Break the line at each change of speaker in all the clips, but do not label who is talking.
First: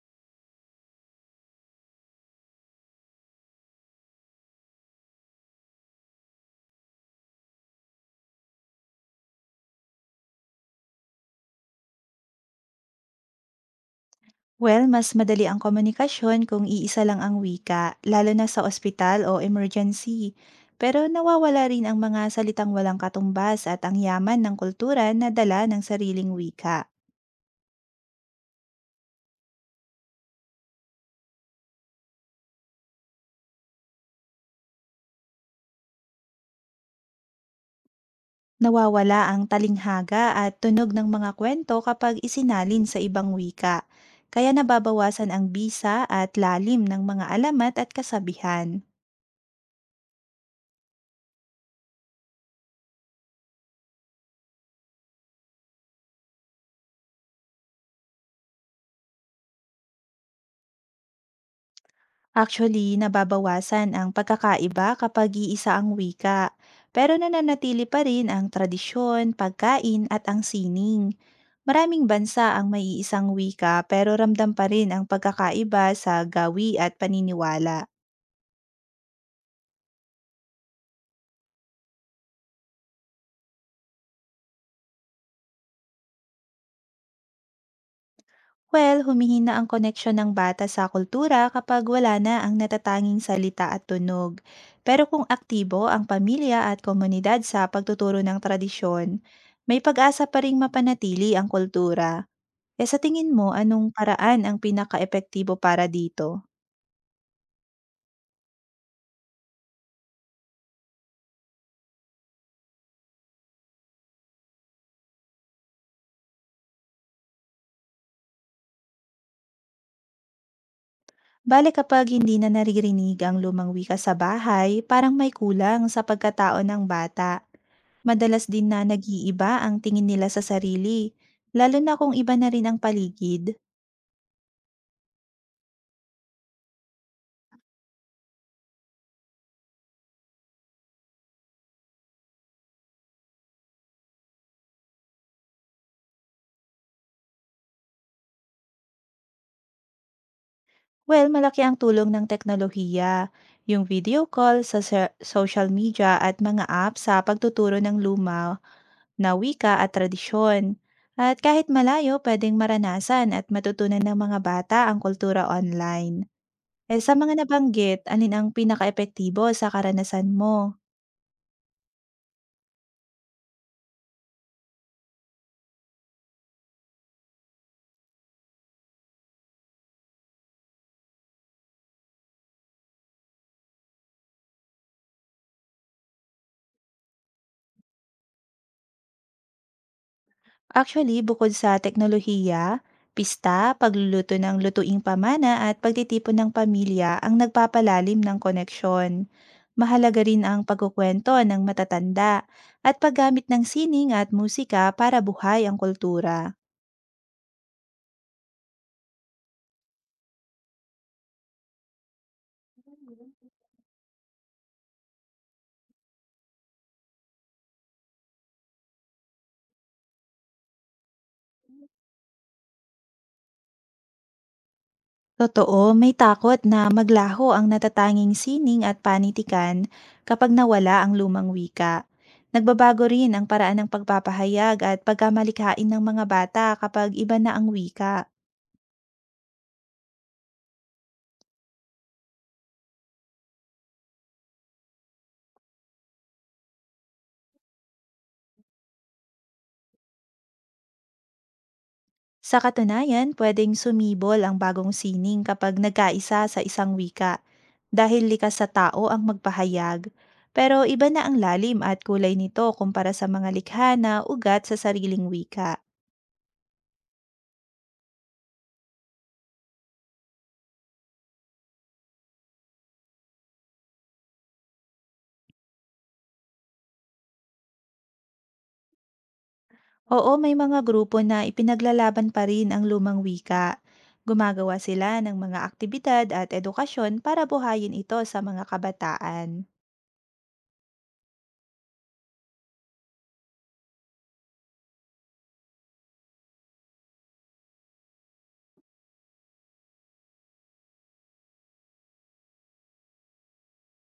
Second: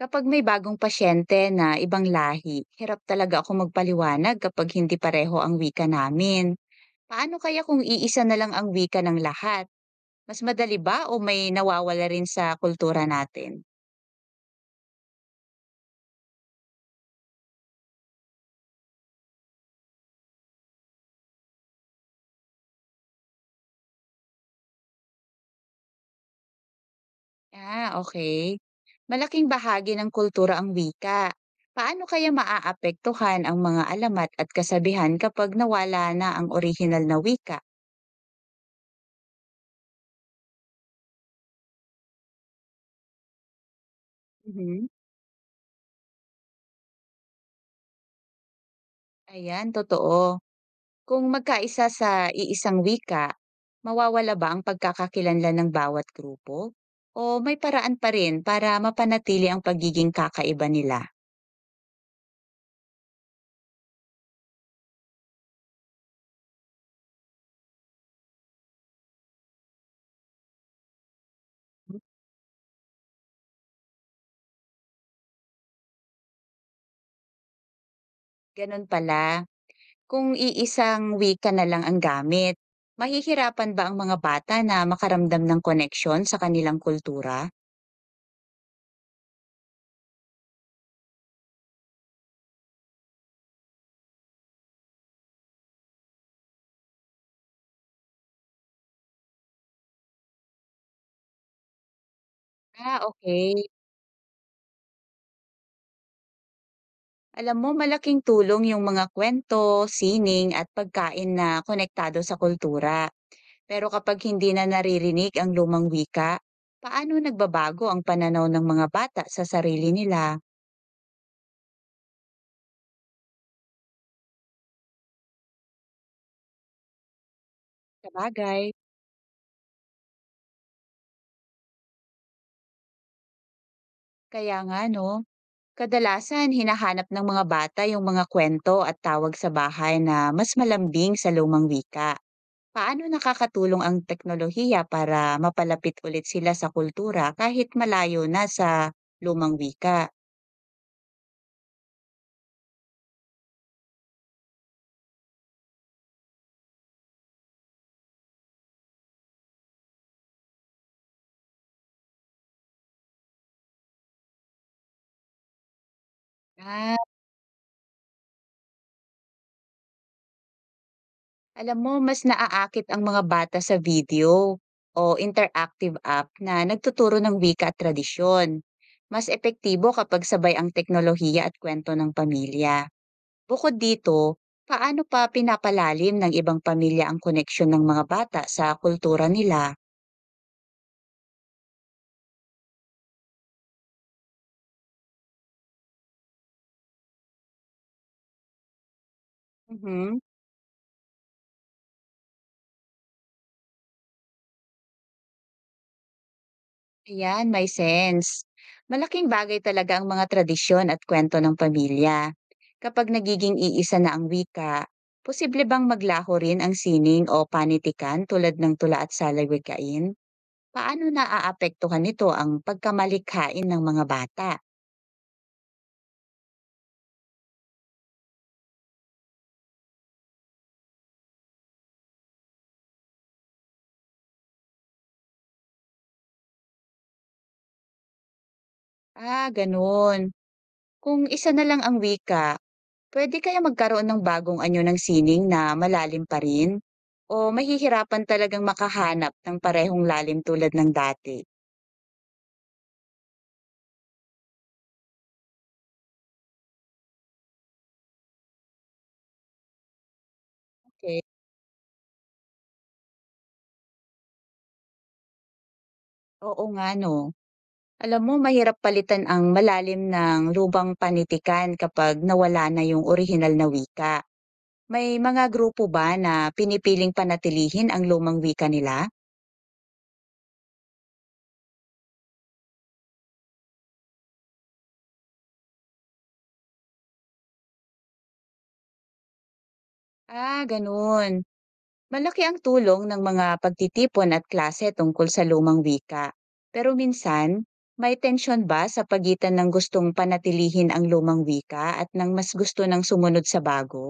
Kapag may bagong pasyente na ibang lahi, hirap talaga ako magpaliwanag kapag hindi pareho ang wika namin. Paano kaya kung iisa na lang ang wika ng lahat? Mas madali ba o may nawawala rin sa kultura natin?
Well, mas madali ang komunikasyon kung iisa lang ang wika, lalo na sa ospital o emergency. Pero nawawala rin ang mga salitang walang katumbas at ang yaman ng kultura na dala ng sariling wika.
Ah, okay. Malaking bahagi ng kultura ang wika. Paano kaya maaapektuhan ang mga alamat at kasabihan kapag nawala na ang orihinal na wika?
Nawawala ang talinghaga at tunog ng mga kwento kapag isinalin sa ibang wika. Kaya
Mhm.
nababawasan ang bisa at lalim ng mga alamat at kasabihan.
Ayan, totoo. Kung magkaisa sa iisang wika, mawawala ba ang pagkakakilanlan ng bawat grupo? O may paraan pa rin para mapanatili ang pagiging kakaiba nila?
Actually, nababawasan ang pagkakaiba kapag iisa ang wika, pero nananatili pa rin ang tradisyon, pagkain at ang sining. Maraming bansa ang may iisang wika pero ramdam pa rin ang pagkakaiba sa gawi at paniniwala.
Ganun pala, kung iisang wika na lang ang gamit, mahihirapan ba ang mga bata na makaramdam ng koneksyon sa kanilang kultura?
Well, humihina ang koneksyon ng bata sa kultura kapag wala na ang natatanging salita at tunog. Pero kung aktibo ang pamilya at komunidad sa pagtuturo ng tradisyon, may pag-asa pa rin mapanatili ang kultura. Eh, sa
Ah,
tingin mo
okay.
anong paraan ang pinaka epektibo para dito?
Alam mo, malaking tulong yung mga kwento, sining at pagkain na konektado sa kultura. Pero kapag hindi na naririnig ang lumang wika, paano nagbabago ang pananaw ng mga bata sa sarili nila?
Bale kapag hindi na naririnig ang lumang wika sa bahay, parang may kulang sa pagkatao ng bata. Madalas din
Sabagay,
na nag-iiba ang tingin nila sa sarili, lalo na kung iba na rin ang paligid.
kaya nga no, kadalasan hinahanap ng mga bata yung mga kwento at tawag sa bahay na mas malambing sa lumang wika. Paano nakakatulong ang teknolohiya para mapalapit ulit sila sa kultura kahit malayo na sa lumang wika?
Well, malaki ang tulong ng teknolohiya, yung video call sa social media at mga apps sa pagtuturo ng luma na wika at tradisyon. At kahit malayo, pwedeng maranasan at matutunan ng mga bata ang kultura online.
Ah,
Eh, sa mga nabanggit, alin ang pinaka-epektibo sa karanasan mo?
alam mo, mas naaakit ang mga bata sa video o interactive app na nagtuturo ng wika at tradisyon. Mas epektibo kapag sabay ang teknolohiya at kwento ng pamilya. Bukod dito, paano pa pinapalalim ng ibang pamilya ang koneksyon ng mga bata sa kultura nila?
Actually, bukod sa teknolohiya, pista, pagluluto ng lutuing pamana at pagtitipon ng pamilya ang nagpapalalim ng koneksyon.
Mhm.
Mahalaga rin ang pagkukwento ng matatanda at paggamit ng sining at musika para buhay ang kultura.
Ayan, may sense. Malaking bagay talaga ang mga tradisyon at kwento ng pamilya. Kapag nagiging iisa na ang wika, posible bang maglaho rin ang sining o panitikan tulad ng tula at salawikain? Paano naaapektuhan nito ang pagkamalikhain ng mga bata?
Totoo, may takot na maglaho ang natatanging sining at panitikan kapag nawala ang lumang wika. Nagbabago rin ang paraan ng pagpapahayag at pagkamalikhain ng mga bata kapag iba na ang wika.
Ah, ganun. Kung isa na lang ang wika, pwede kaya magkaroon ng bagong anyo ng sining na malalim pa rin? O mahihirapan talagang makahanap ng parehong lalim tulad ng dati?
Sa katunayan, pwedeng sumibol ang bagong sining kapag nagkaisa sa isang wika dahil likas sa tao ang magpahayag. Pero iba
Okay.
na ang lalim at kulay nito kumpara sa mga likha na ugat sa sariling wika.
Oo nga 'no. Alam mo, mahirap palitan ang malalim ng lubang panitikan kapag nawala na yung orihinal na wika. May mga grupo ba na pinipiling panatilihin ang lumang wika nila?
Oo, may mga grupo na ipinaglalaban pa rin ang lumang wika. Gumagawa sila ng mga aktibidad at edukasyon para buhayin ito sa mga kabataan.
Ah, gano'n. Malaki ang tulong ng mga pagtitipon at klase tungkol sa lumang wika. Pero minsan, may tensyon ba sa pagitan ng gustong panatilihin ang lumang wika at ng mas gusto ng sumunod sa bago?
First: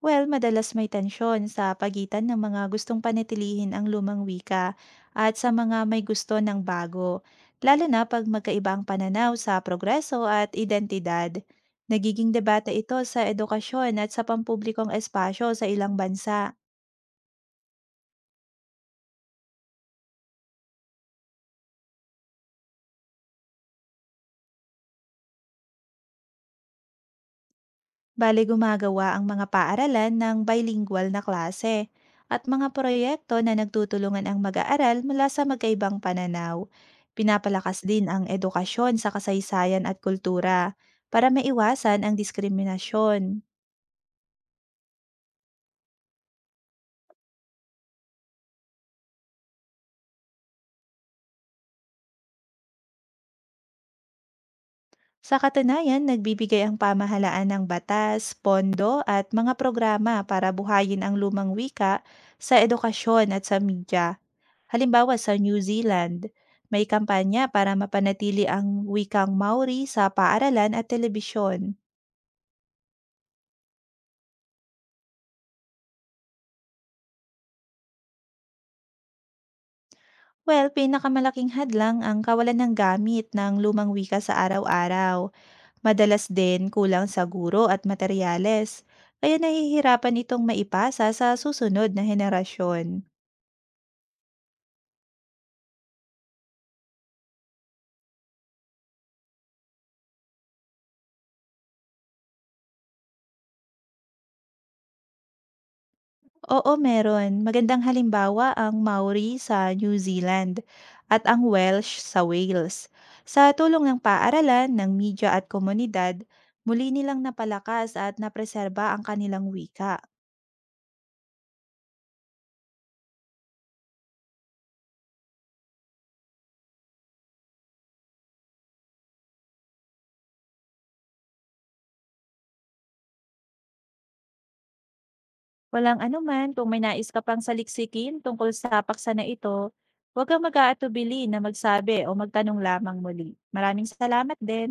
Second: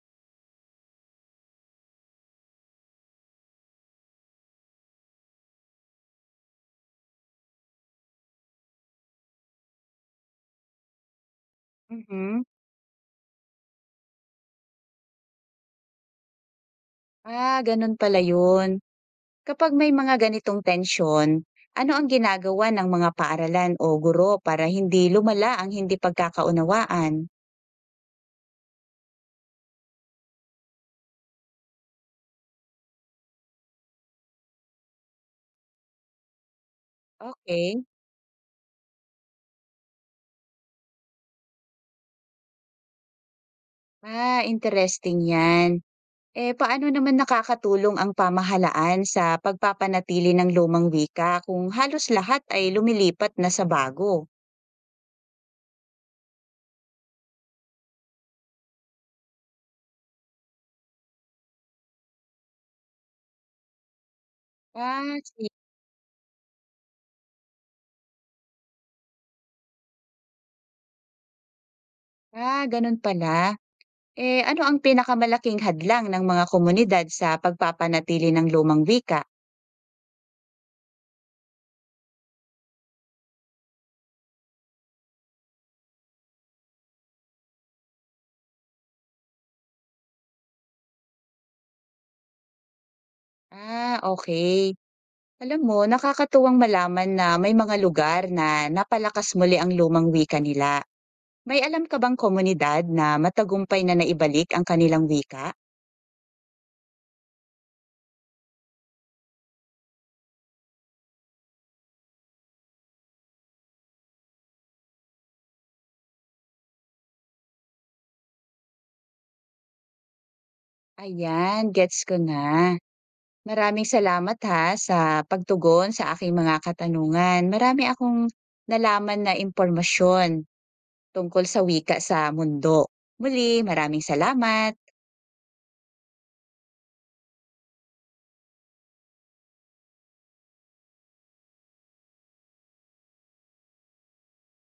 Well, madalas may tensyon sa pagitan ng mga gustong panatilihin ang lumang wika at sa mga may gusto ng bago, lalo na pag magkaiba ang pananaw sa progreso at identidad. Nagiging
Mhm.
debate ito sa edukasyon at sa pampublikong espasyo sa ilang bansa.
Ah, gano'n pala 'yun. Kapag may mga ganitong tensyon, ano ang ginagawa ng mga paaralan o guro para hindi lumala ang hindi pagkakaunawaan?
Bale gumagawa ang mga paaralan ng bilingual na klase at mga proyekto na nagtutulungan ang mag-aaral mula sa magkaibang pananaw. Pinapalakas
Okay.
din ang edukasyon sa kasaysayan at kultura para maiwasan ang diskriminasyon.
Ah, interesting yan. Eh, paano naman nakakatulong ang pamahalaan sa pagpapanatili ng lumang wika kung halos lahat ay lumilipat na sa bago?
Sa katunayan, nagbibigay ang pamahalaan ng batas, pondo at mga programa para buhayin ang lumang wika sa edukasyon at sa media. Halimbawa,
Ah,
sa
si-
New Zealand, may kampanya para mapanatili ang wikang Maori sa paaralan at telebisyon.
ah, ganun pala. Eh, ano ang pinakamalaking hadlang ng mga komunidad sa pagpapanatili ng lumang wika?
Well, pinakamalaking hadlang ang kawalan ng gamit ng lumang wika sa araw-araw. Madalas din kulang sa guro at materyales, kaya nahihirapan itong maipasa sa susunod na henerasyon.
Ah, okay. Alam mo, nakakatuwang malaman na may mga lugar na napalakas muli ang lumang wika nila. May alam ka bang komunidad na matagumpay na naibalik ang kanilang wika?
Oo, meron. Magandang halimbawa ang Maori sa New Zealand at ang Welsh sa Wales. Sa tulong ng paaralan, ng media at komunidad, muli nilang napalakas at napreserba ang kanilang wika.
Ayan, gets ko na. Maraming salamat ha sa pagtugon sa aking mga katanungan. Marami akong nalaman na impormasyon tungkol sa wika sa mundo. Muli, maraming salamat.
Walang anuman, kung may nais ka pang saliksikin tungkol sa paksa na ito, huwag kang mag-aatubili na magsabi o magtanong lamang muli. Maraming salamat din.